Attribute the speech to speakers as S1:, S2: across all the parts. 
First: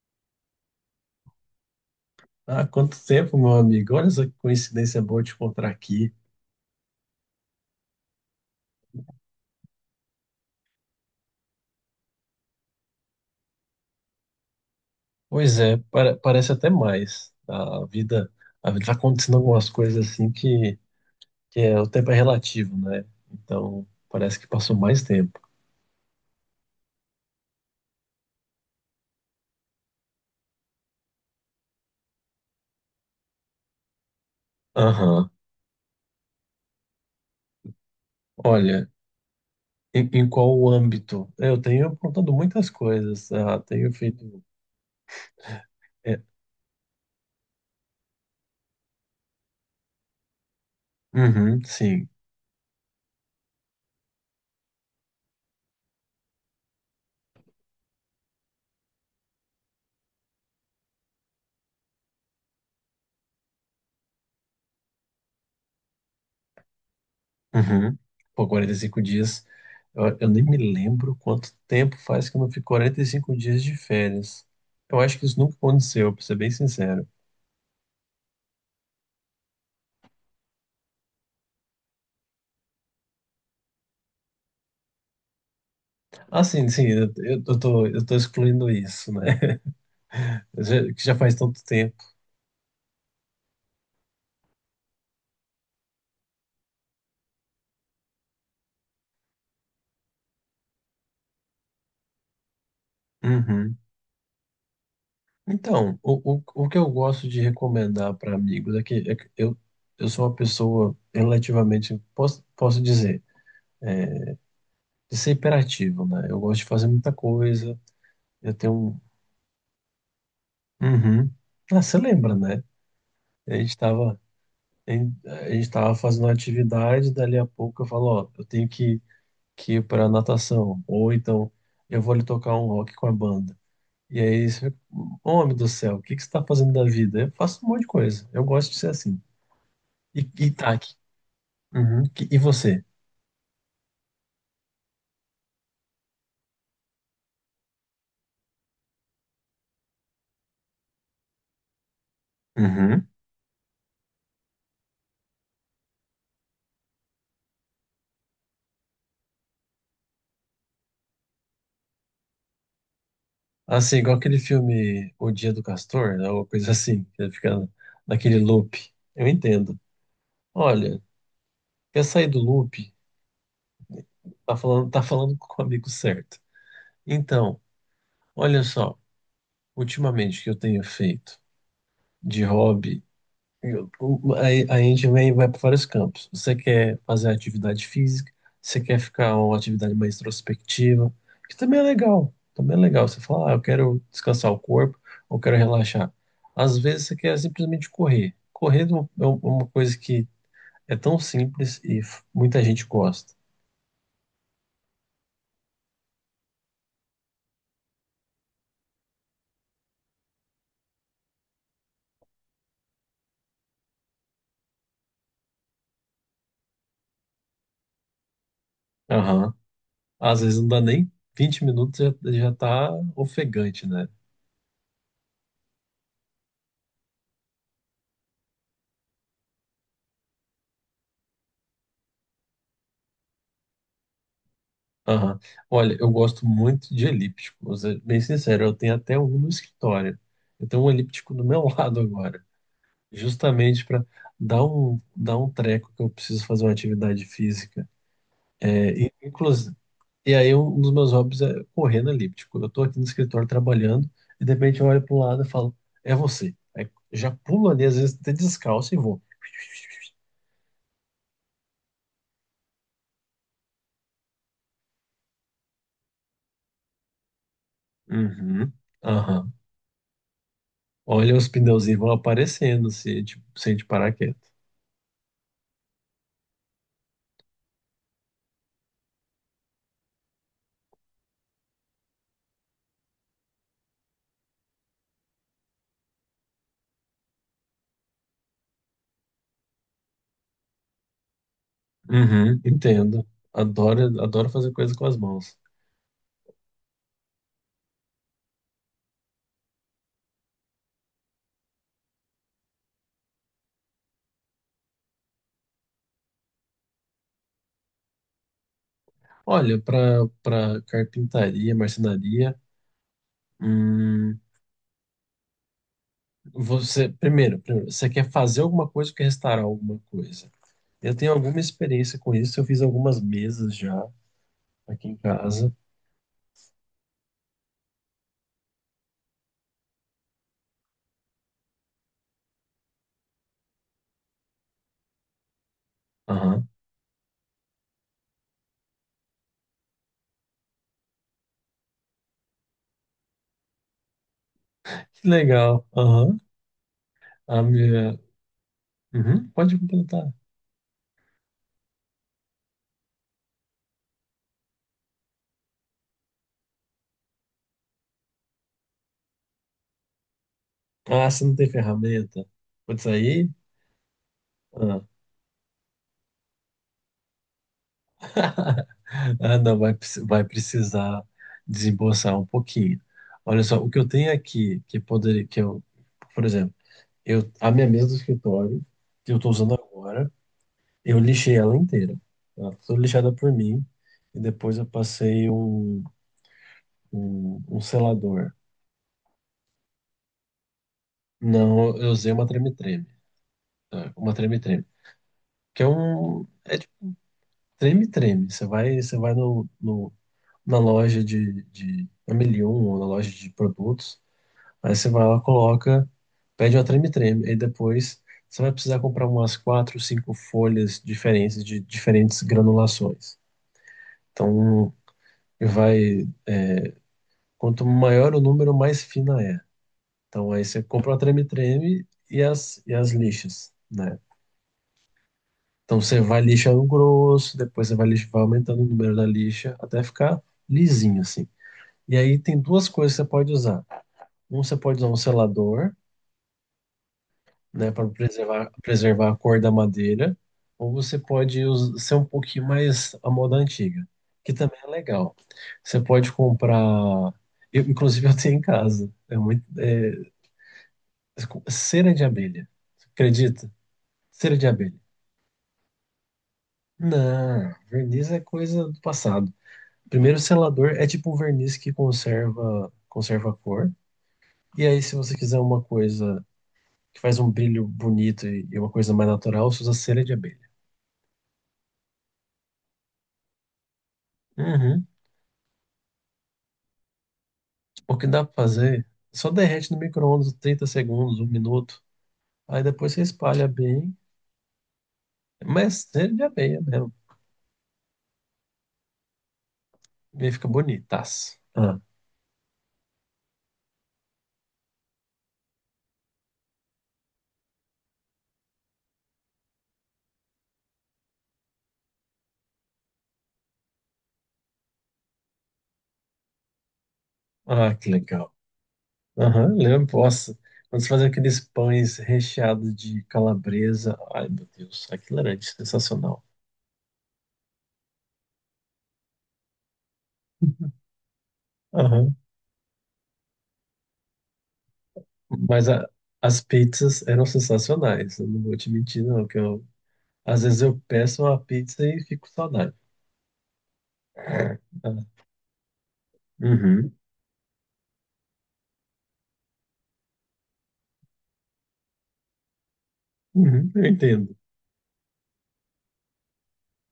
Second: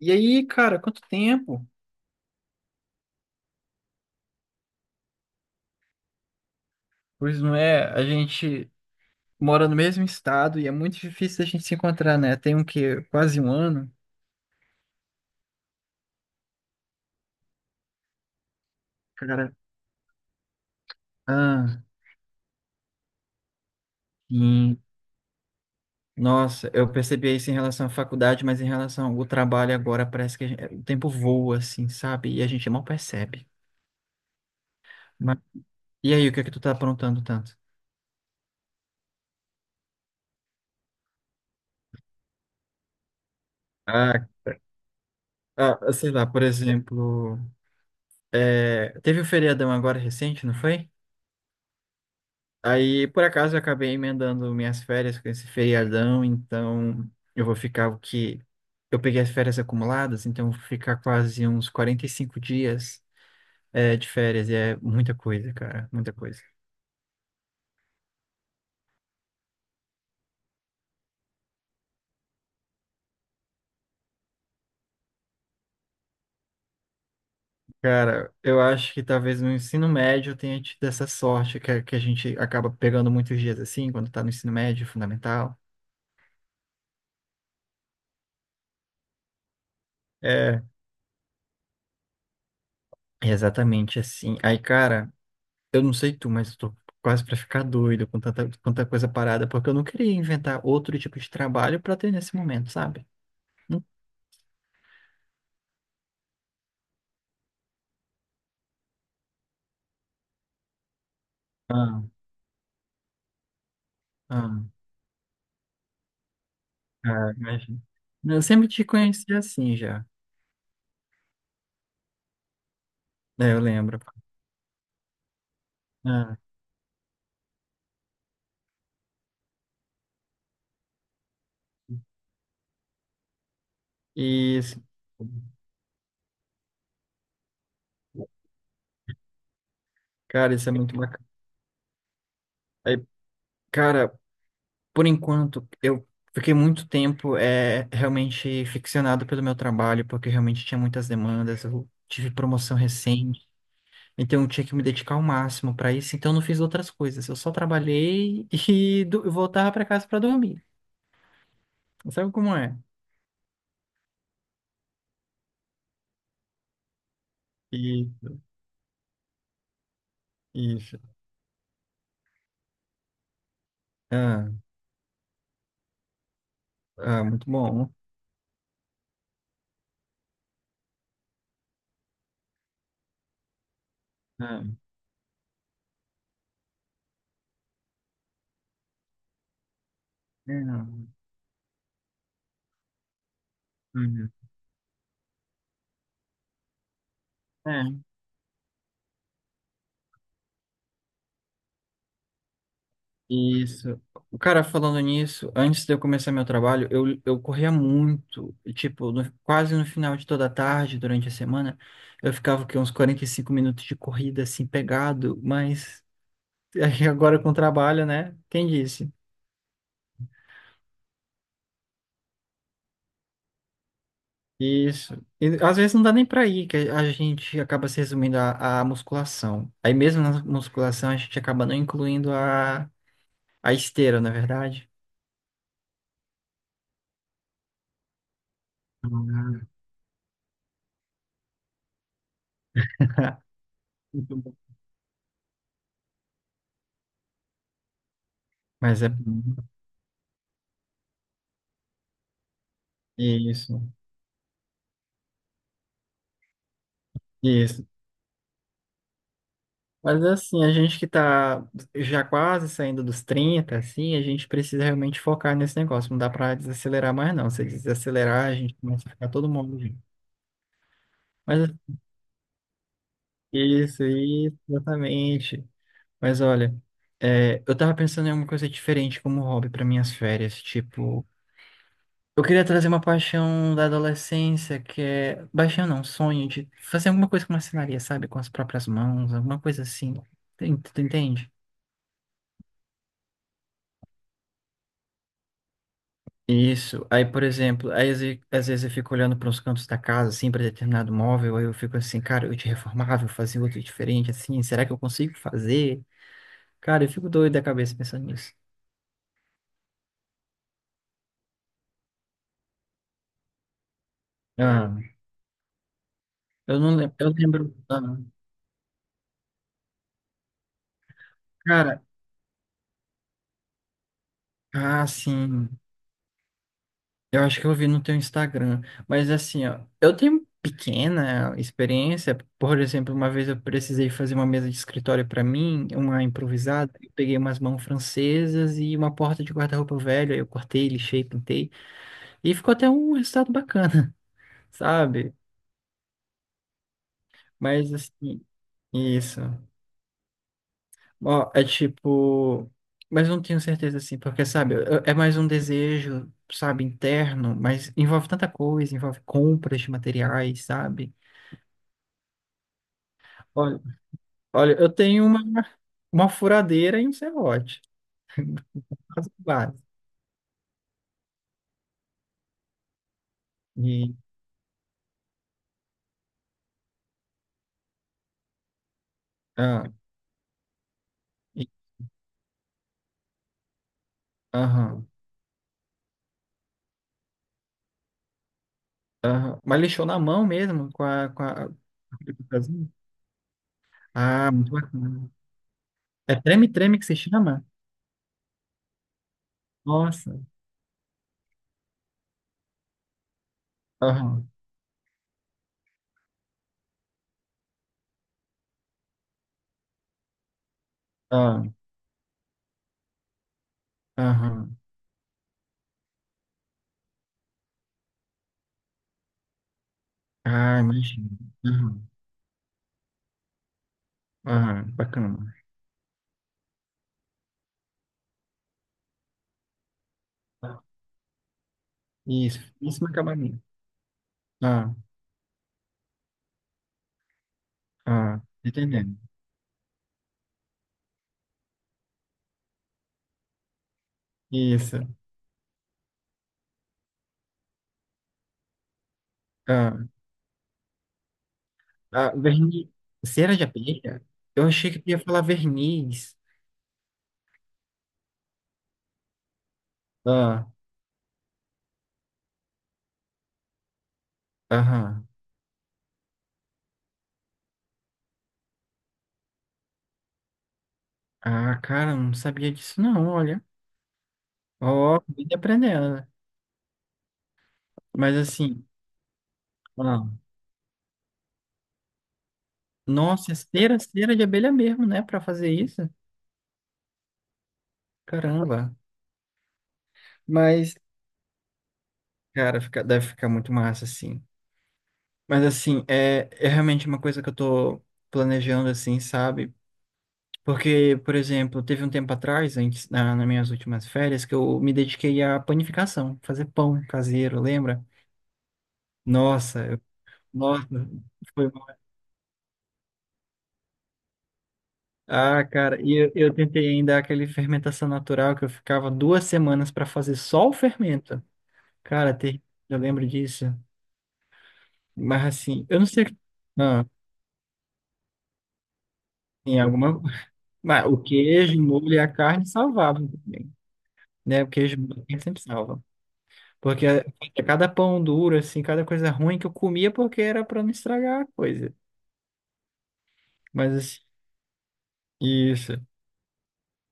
S1: E aí, cara, quanto tempo?
S2: Ah, quanto tempo, meu amigo. Olha essa coincidência boa te encontrar aqui.
S1: Pois não é, a gente mora no mesmo estado e é muito difícil a gente se encontrar, né? Tem um que quase um ano.
S2: Pois é, parece até mais. A vida tá acontecendo
S1: Cara,
S2: algumas coisas assim que é,
S1: ah,
S2: o tempo é relativo, né? Então, parece que passou
S1: sim.
S2: mais tempo.
S1: Nossa, eu percebi isso em relação à faculdade, mas em relação ao trabalho agora parece que o tempo voa, assim, sabe? E a gente mal percebe.
S2: Aham.
S1: Mas- e aí, o que é que tu tá aprontando tanto?
S2: Olha, em qual âmbito? Eu tenho aprontado muitas coisas. Ah, tenho
S1: Ah,
S2: feito.
S1: Sei
S2: É.
S1: lá, por exemplo, teve o feriadão agora recente, não foi?
S2: Uhum. Sim.
S1: Aí, por acaso, eu acabei emendando minhas férias com esse feriadão, então eu vou ficar o que. Eu peguei as férias acumuladas, então eu vou ficar quase uns 45 dias de férias, e é muita coisa.
S2: Uhum. Pô, 45 dias. Eu nem me lembro quanto tempo faz que eu não fico 45 dias de férias. Eu acho que isso nunca aconteceu, pra ser bem sincero.
S1: Cara, eu acho que talvez no ensino médio eu tenha tido essa sorte, que a gente acaba pegando muitos dias assim, quando tá no ensino médio, fundamental.
S2: Ah, sim, sim, eu tô excluindo isso, né?
S1: É,
S2: Que já faz tanto tempo.
S1: é exatamente assim. Aí, cara. Eu não sei tu, mas eu tô quase pra ficar doido com tanta, tanta coisa parada, porque eu não queria inventar outro tipo de trabalho pra ter nesse momento, sabe?
S2: Uhum.
S1: Não.
S2: Então, o que eu gosto de recomendar para amigos é que eu sou uma pessoa relativamente,
S1: Ah,
S2: posso dizer,
S1: ah,
S2: de ser hiperativo, né? Eu gosto de fazer muita coisa,
S1: Imagina. Eu
S2: eu
S1: sempre
S2: tenho
S1: te
S2: um.
S1: conheci assim já.
S2: Uhum. Ah, você lembra, né?
S1: É,
S2: A
S1: eu
S2: gente
S1: lembro.
S2: estava fazendo uma
S1: Ah,
S2: atividade, dali a pouco eu falo, ó, eu tenho que ir para natação, ou então eu vou lhe tocar um rock com a banda. E aí,
S1: e,
S2: você fica,
S1: esse-
S2: homem do céu, o que que você está fazendo da vida? Eu faço um monte de coisa, eu gosto de ser assim. E
S1: Cara, isso é
S2: tá.
S1: muito bacana.
S2: Uhum. E você?
S1: Aí, cara, por enquanto, eu fiquei muito tempo realmente ficcionado pelo meu trabalho, porque realmente tinha muitas demandas. Eu tive promoção
S2: Uhum.
S1: recente. Então eu tinha que me dedicar ao máximo para isso, então eu não fiz outras coisas. Eu só trabalhei e voltava para casa para dormir. Sabe como é?
S2: Assim, igual aquele filme O Dia do Castor, né, uma coisa assim, que ele fica
S1: E
S2: naquele loop. Eu entendo.
S1: isso.
S2: Olha, quer sair do loop?
S1: Ah,
S2: Tá falando com o amigo certo.
S1: Muito
S2: Então,
S1: bom.
S2: olha só. Ultimamente que eu tenho feito de hobby, eu- o-
S1: Ah,
S2: a, a gente vem, vai para vários campos. Você quer fazer atividade física, você quer ficar uma atividade mais
S1: é,
S2: introspectiva, que também é legal. Também é legal. Você fala, ah, eu quero
S1: uhum.
S2: descansar o corpo, ou quero relaxar. Às vezes você quer simplesmente
S1: É,
S2: correr. Correr é uma coisa que é tão simples e muita gente gosta.
S1: isso. O cara falando nisso, antes de eu começar meu trabalho, eu corria muito, e, tipo, quase no final de toda a tarde, durante a semana, eu ficava que uns 45 minutos de corrida assim pegado, mas aí agora com o trabalho, né? Quem disse?
S2: Aham. Às vezes não dá nem 20 minutos, já tá ofegante, né?
S1: Isso. E, às vezes não dá nem pra ir, que a gente acaba se resumindo à musculação. Aí mesmo na musculação a gente acaba não incluindo a esteira, na é verdade.
S2: Aham. Olha, eu gosto muito de elíptico, vou ser bem sincero, eu tenho até um no escritório. Eu tenho um elíptico do meu lado agora, justamente para
S1: Muito bom.
S2: dar um treco que eu preciso fazer uma atividade física. É,
S1: Mas é
S2: e, inclusive, e aí um dos meus hobbies é correr no elíptico. Eu tô aqui no escritório
S1: isso,
S2: trabalhando e de repente eu olho pro lado e falo, é você. Aí já pulo
S1: isso.
S2: ali, às vezes até descalço e vou.
S1: Mas assim, a gente que tá já quase saindo dos 30 assim, a gente precisa realmente focar nesse negócio. Não dá pra desacelerar mais, não. Se desacelerar, a
S2: Uhum.
S1: gente começa a ficar todo
S2: Aham.
S1: mundo junto.
S2: Olha, os
S1: Mas
S2: pneuzinhos vão aparecendo
S1: é
S2: se a gente
S1: isso,
S2: parar aqui.
S1: isso, exatamente. Mas olha, eu tava pensando em alguma coisa diferente como hobby para minhas férias. Tipo, eu queria trazer uma paixão da adolescência, que é. Paixão não, sonho de fazer alguma coisa com marcenaria, sabe? Com as próprias mãos, alguma coisa assim. Tem- Tu entende?
S2: Uhum, entendo. Adoro, adoro fazer coisa com as mãos.
S1: Isso. Aí, por exemplo, aí às vezes eu fico olhando para os cantos da casa, assim, para determinado móvel, aí eu fico assim, cara, eu te reformava, eu fazia outro diferente, assim, será que eu consigo fazer? Cara, eu fico doido da cabeça pensando nisso.
S2: Olha, para carpintaria, marcenaria, hum,
S1: Ah, eu não
S2: você
S1: lembro, eu
S2: primeiro,
S1: lembro,
S2: primeiro, você quer fazer alguma coisa ou quer restaurar alguma coisa? Eu tenho alguma
S1: cara.
S2: experiência com isso. Eu fiz algumas mesas já aqui em
S1: Sim.
S2: casa.
S1: Eu acho que eu vi no teu Instagram. Mas assim, ó, eu tenho pequena experiência. Por exemplo, uma vez eu precisei fazer uma mesa de escritório para mim, uma
S2: Aham.
S1: improvisada. Eu peguei umas mãos francesas e uma porta de guarda-roupa velho. Aí eu cortei, lixei, pintei. E ficou até um resultado bacana,
S2: Que
S1: sabe?
S2: legal. Aham. A
S1: Mas
S2: minha.
S1: assim, isso.
S2: Uhum, pode completar.
S1: Ó, é tipo. Mas não tenho certeza assim, porque, sabe, eu- é mais um desejo, sabe, interno, mas envolve tanta coisa, envolve compras de materiais, sabe?
S2: Ah, você não tem ferramenta? Pode sair?
S1: Olha, olha, eu
S2: Ah.
S1: tenho uma furadeira e um serrote, base,
S2: Ah, não,
S1: base.
S2: vai, vai precisar desembolsar um pouquinho. Olha só, o que eu
S1: E,
S2: tenho aqui, que poderia, que eu, por exemplo, eu, a minha mesa do escritório, que eu estou usando
S1: ah,
S2: agora, eu lixei
S1: e,
S2: ela inteira. Ela foi lixada por mim, e depois eu
S1: aham,
S2: passei um selador.
S1: aham. Mas lixou na mão mesmo, com a...
S2: Não, eu usei uma treme-treme, tá? Uma
S1: Ah, muito
S2: treme-treme,
S1: bacana.
S2: que
S1: É
S2: é de
S1: treme-treme que se chama?
S2: treme-treme. Você vai no, no,
S1: Nossa.
S2: na loja de Amelion, ou na loja de produtos.
S1: Aham,
S2: Aí você vai lá, coloca, pede uma treme-treme. Aí depois você vai precisar comprar umas quatro, cinco folhas diferentes
S1: aham,
S2: de diferentes granulações.
S1: aham.
S2: Então vai, quanto maior o número, mais fina é. Então aí
S1: Ah,
S2: você compra a
S1: imagina.
S2: treme-treme e as lixas, né?
S1: Ah, bacana.
S2: Então você vai lixando grosso, depois você vai aumentando o número da lixa até ficar lisinho assim. E aí tem
S1: Isso,
S2: duas
S1: isso no
S2: coisas que você pode
S1: acabamento.
S2: usar. Um, você
S1: Ah,
S2: pode usar um selador, né, para preservar,
S1: entendendo.
S2: preservar a cor da madeira, ou você pode ser um pouquinho mais a moda antiga, que também é
S1: Isso.
S2: legal. Você pode comprar, eu, inclusive eu tenho em casa, é muito,
S1: Ah,
S2: é, cera de abelha.
S1: verniz.
S2: Você
S1: Cera de
S2: acredita?
S1: abelha?
S2: Cera
S1: Eu
S2: de
S1: achei
S2: abelha.
S1: que ia falar verniz.
S2: Não, verniz é coisa do passado. Primeiro, o
S1: Ah,
S2: selador é tipo um verniz que conserva, conserva a cor. E aí, se
S1: aham.
S2: você quiser uma coisa que faz um brilho bonito e uma coisa mais natural, você usa cera de abelha.
S1: Ah, cara, eu não sabia disso, não, olha.
S2: Uhum.
S1: Ó, vim aprendendo, né?
S2: O que
S1: Mas
S2: dá pra
S1: assim,
S2: fazer? Só derrete no
S1: ah,
S2: micro-ondas 30 segundos, um minuto. Aí depois você
S1: nossa, é
S2: espalha
S1: cera,
S2: bem.
S1: cera de abelha mesmo, né? Pra fazer isso.
S2: Mas ele já meia mesmo.
S1: Caramba.
S2: E aí fica
S1: Mas,
S2: bonitaço. Ah,
S1: cara, fica- deve ficar muito massa, assim. Mas assim, é, é realmente uma coisa que eu tô planejando, assim, sabe? Porque, por exemplo, teve um tempo atrás, antes, na, nas minhas últimas férias, que eu me dediquei à panificação, fazer pão caseiro,
S2: ah,
S1: lembra?
S2: que legal. Aham,
S1: Nossa,
S2: lembro. Nossa,
S1: nossa,
S2: quando você faz aqueles
S1: foi bom.
S2: pães recheados de calabresa. Ai, meu Deus, aquilo era
S1: Ah, cara, e eu,
S2: sensacional.
S1: eu tentei ainda aquele fermentação natural que eu ficava 2 semanas para fazer só o fermento. Cara,
S2: Aham.
S1: eu lembro disso. Mas assim,
S2: Mas
S1: eu não sei.
S2: as
S1: Ah,
S2: pizzas eram sensacionais. Eu não vou te mentir, não. Que
S1: tem
S2: eu,
S1: alguma.
S2: às vezes eu
S1: Mas o
S2: peço uma
S1: queijo, o
S2: pizza
S1: molho e
S2: e
S1: a
S2: fico com
S1: carne
S2: saudade.
S1: salvavam também, né? O queijo e a
S2: Ah,
S1: carne sempre salva. Porque
S2: uhum,
S1: cada pão duro, assim, cada coisa ruim que eu comia porque era pra não estragar a coisa.
S2: uhum,
S1: Mas
S2: eu
S1: assim,
S2: entendo.
S1: isso.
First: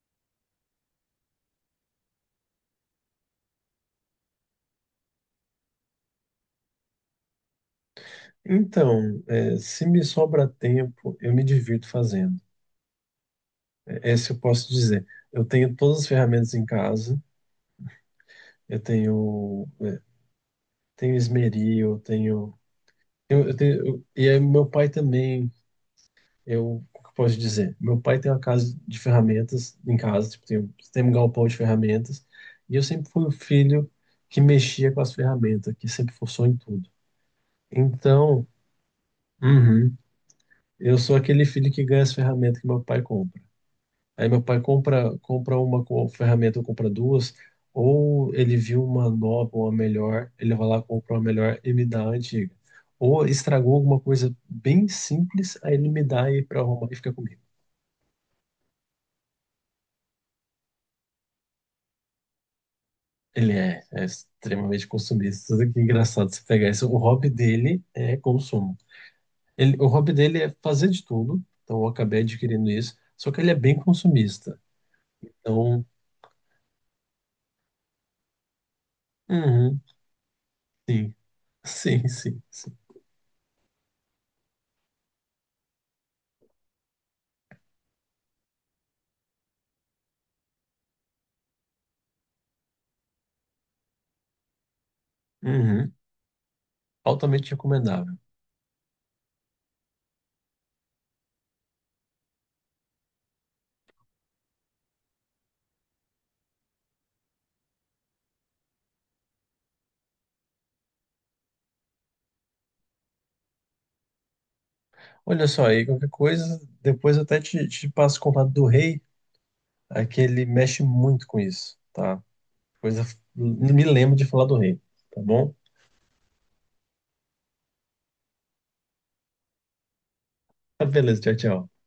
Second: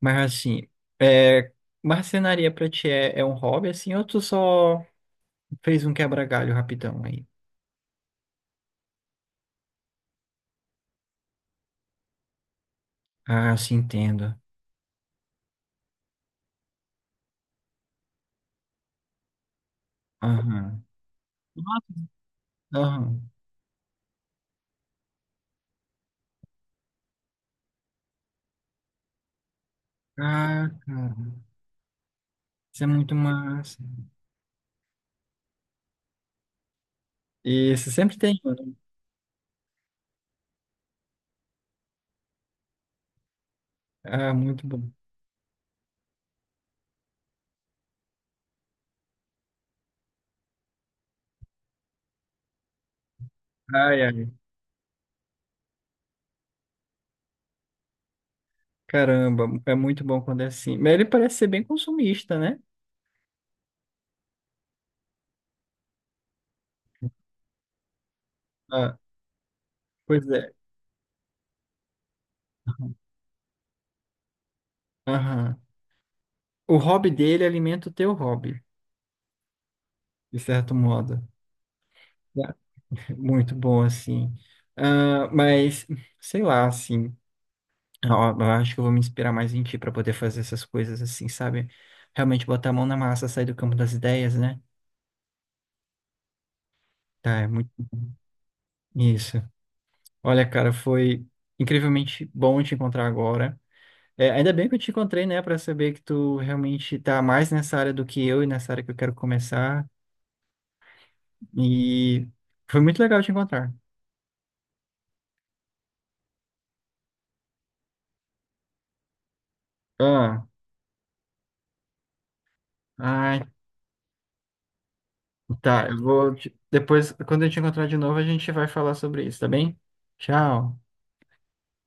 S1: Mas assim, é, marcenaria pra ti é, é um hobby, assim, ou tu só fez um quebra-galho rapidão aí?
S2: Então, é, se me sobra tempo, eu me divirto fazendo.
S1: Ah, sim,
S2: É, essa
S1: entendo.
S2: eu posso dizer. Eu tenho todas as ferramentas em casa. Eu tenho, é,
S1: Aham.
S2: tenho esmeril,
S1: Nossa. Aham.
S2: e aí meu pai também. O que eu posso dizer? Meu pai tem uma casa de ferramentas em casa, tipo,
S1: Ah,
S2: tem um
S1: cara,
S2: galpão de ferramentas. E eu
S1: isso é
S2: sempre
S1: muito
S2: fui o
S1: massa.
S2: filho que mexia com as ferramentas, que sempre forçou em tudo.
S1: Isso, sempre tem
S2: Então,
S1: um, né?
S2: uhum, eu sou aquele filho que ganha as ferramentas que meu pai compra. Aí
S1: Ah,
S2: meu pai
S1: muito bom.
S2: compra uma ferramenta, ou compra duas, ou ele viu uma nova, uma melhor, ele vai lá, compra uma melhor e me dá a antiga. Ou estragou alguma
S1: Ai, ai.
S2: coisa bem simples, aí ele me dá e para arrumar e fica comigo.
S1: Caramba, é muito bom quando é assim. Mas ele parece ser bem consumista, né?
S2: Ele é extremamente consumista. Tudo. Que é engraçado você pegar isso. O hobby dele é consumo.
S1: Ah,
S2: Ele, o hobby
S1: pois
S2: dele
S1: é.
S2: é fazer de tudo, então eu acabei adquirindo isso, só que ele é bem consumista.
S1: Aham.
S2: Então,
S1: O hobby dele alimenta o teu hobby,
S2: uhum,
S1: de certo
S2: sim,
S1: modo,
S2: sim, sim,
S1: né?
S2: sim.
S1: Muito bom, assim. Ah, mas, sei lá, assim, ó, eu acho que eu vou me inspirar mais em ti para poder fazer essas coisas assim, sabe? Realmente botar a mão na massa, sair do campo das ideias, né?
S2: Uhum.
S1: Tá, é
S2: Altamente
S1: muito
S2: recomendável.
S1: isso. Olha, cara, foi incrivelmente bom te encontrar agora. É, ainda bem que eu te encontrei, né, para saber que tu realmente tá mais nessa área do que eu e nessa área que eu quero começar. E foi muito legal te encontrar.
S2: Olha só aí, qualquer coisa, depois eu até te passo o contato do rei, é que ele
S1: Ah,
S2: mexe muito com isso, tá? Coisa,
S1: ah,
S2: me lembro de falar do rei, tá bom?
S1: Tá, eu vou. Depois, quando eu te encontrar de novo, a gente vai falar sobre isso, tá bem? Tchau.
S2: Beleza, tchau, tchau.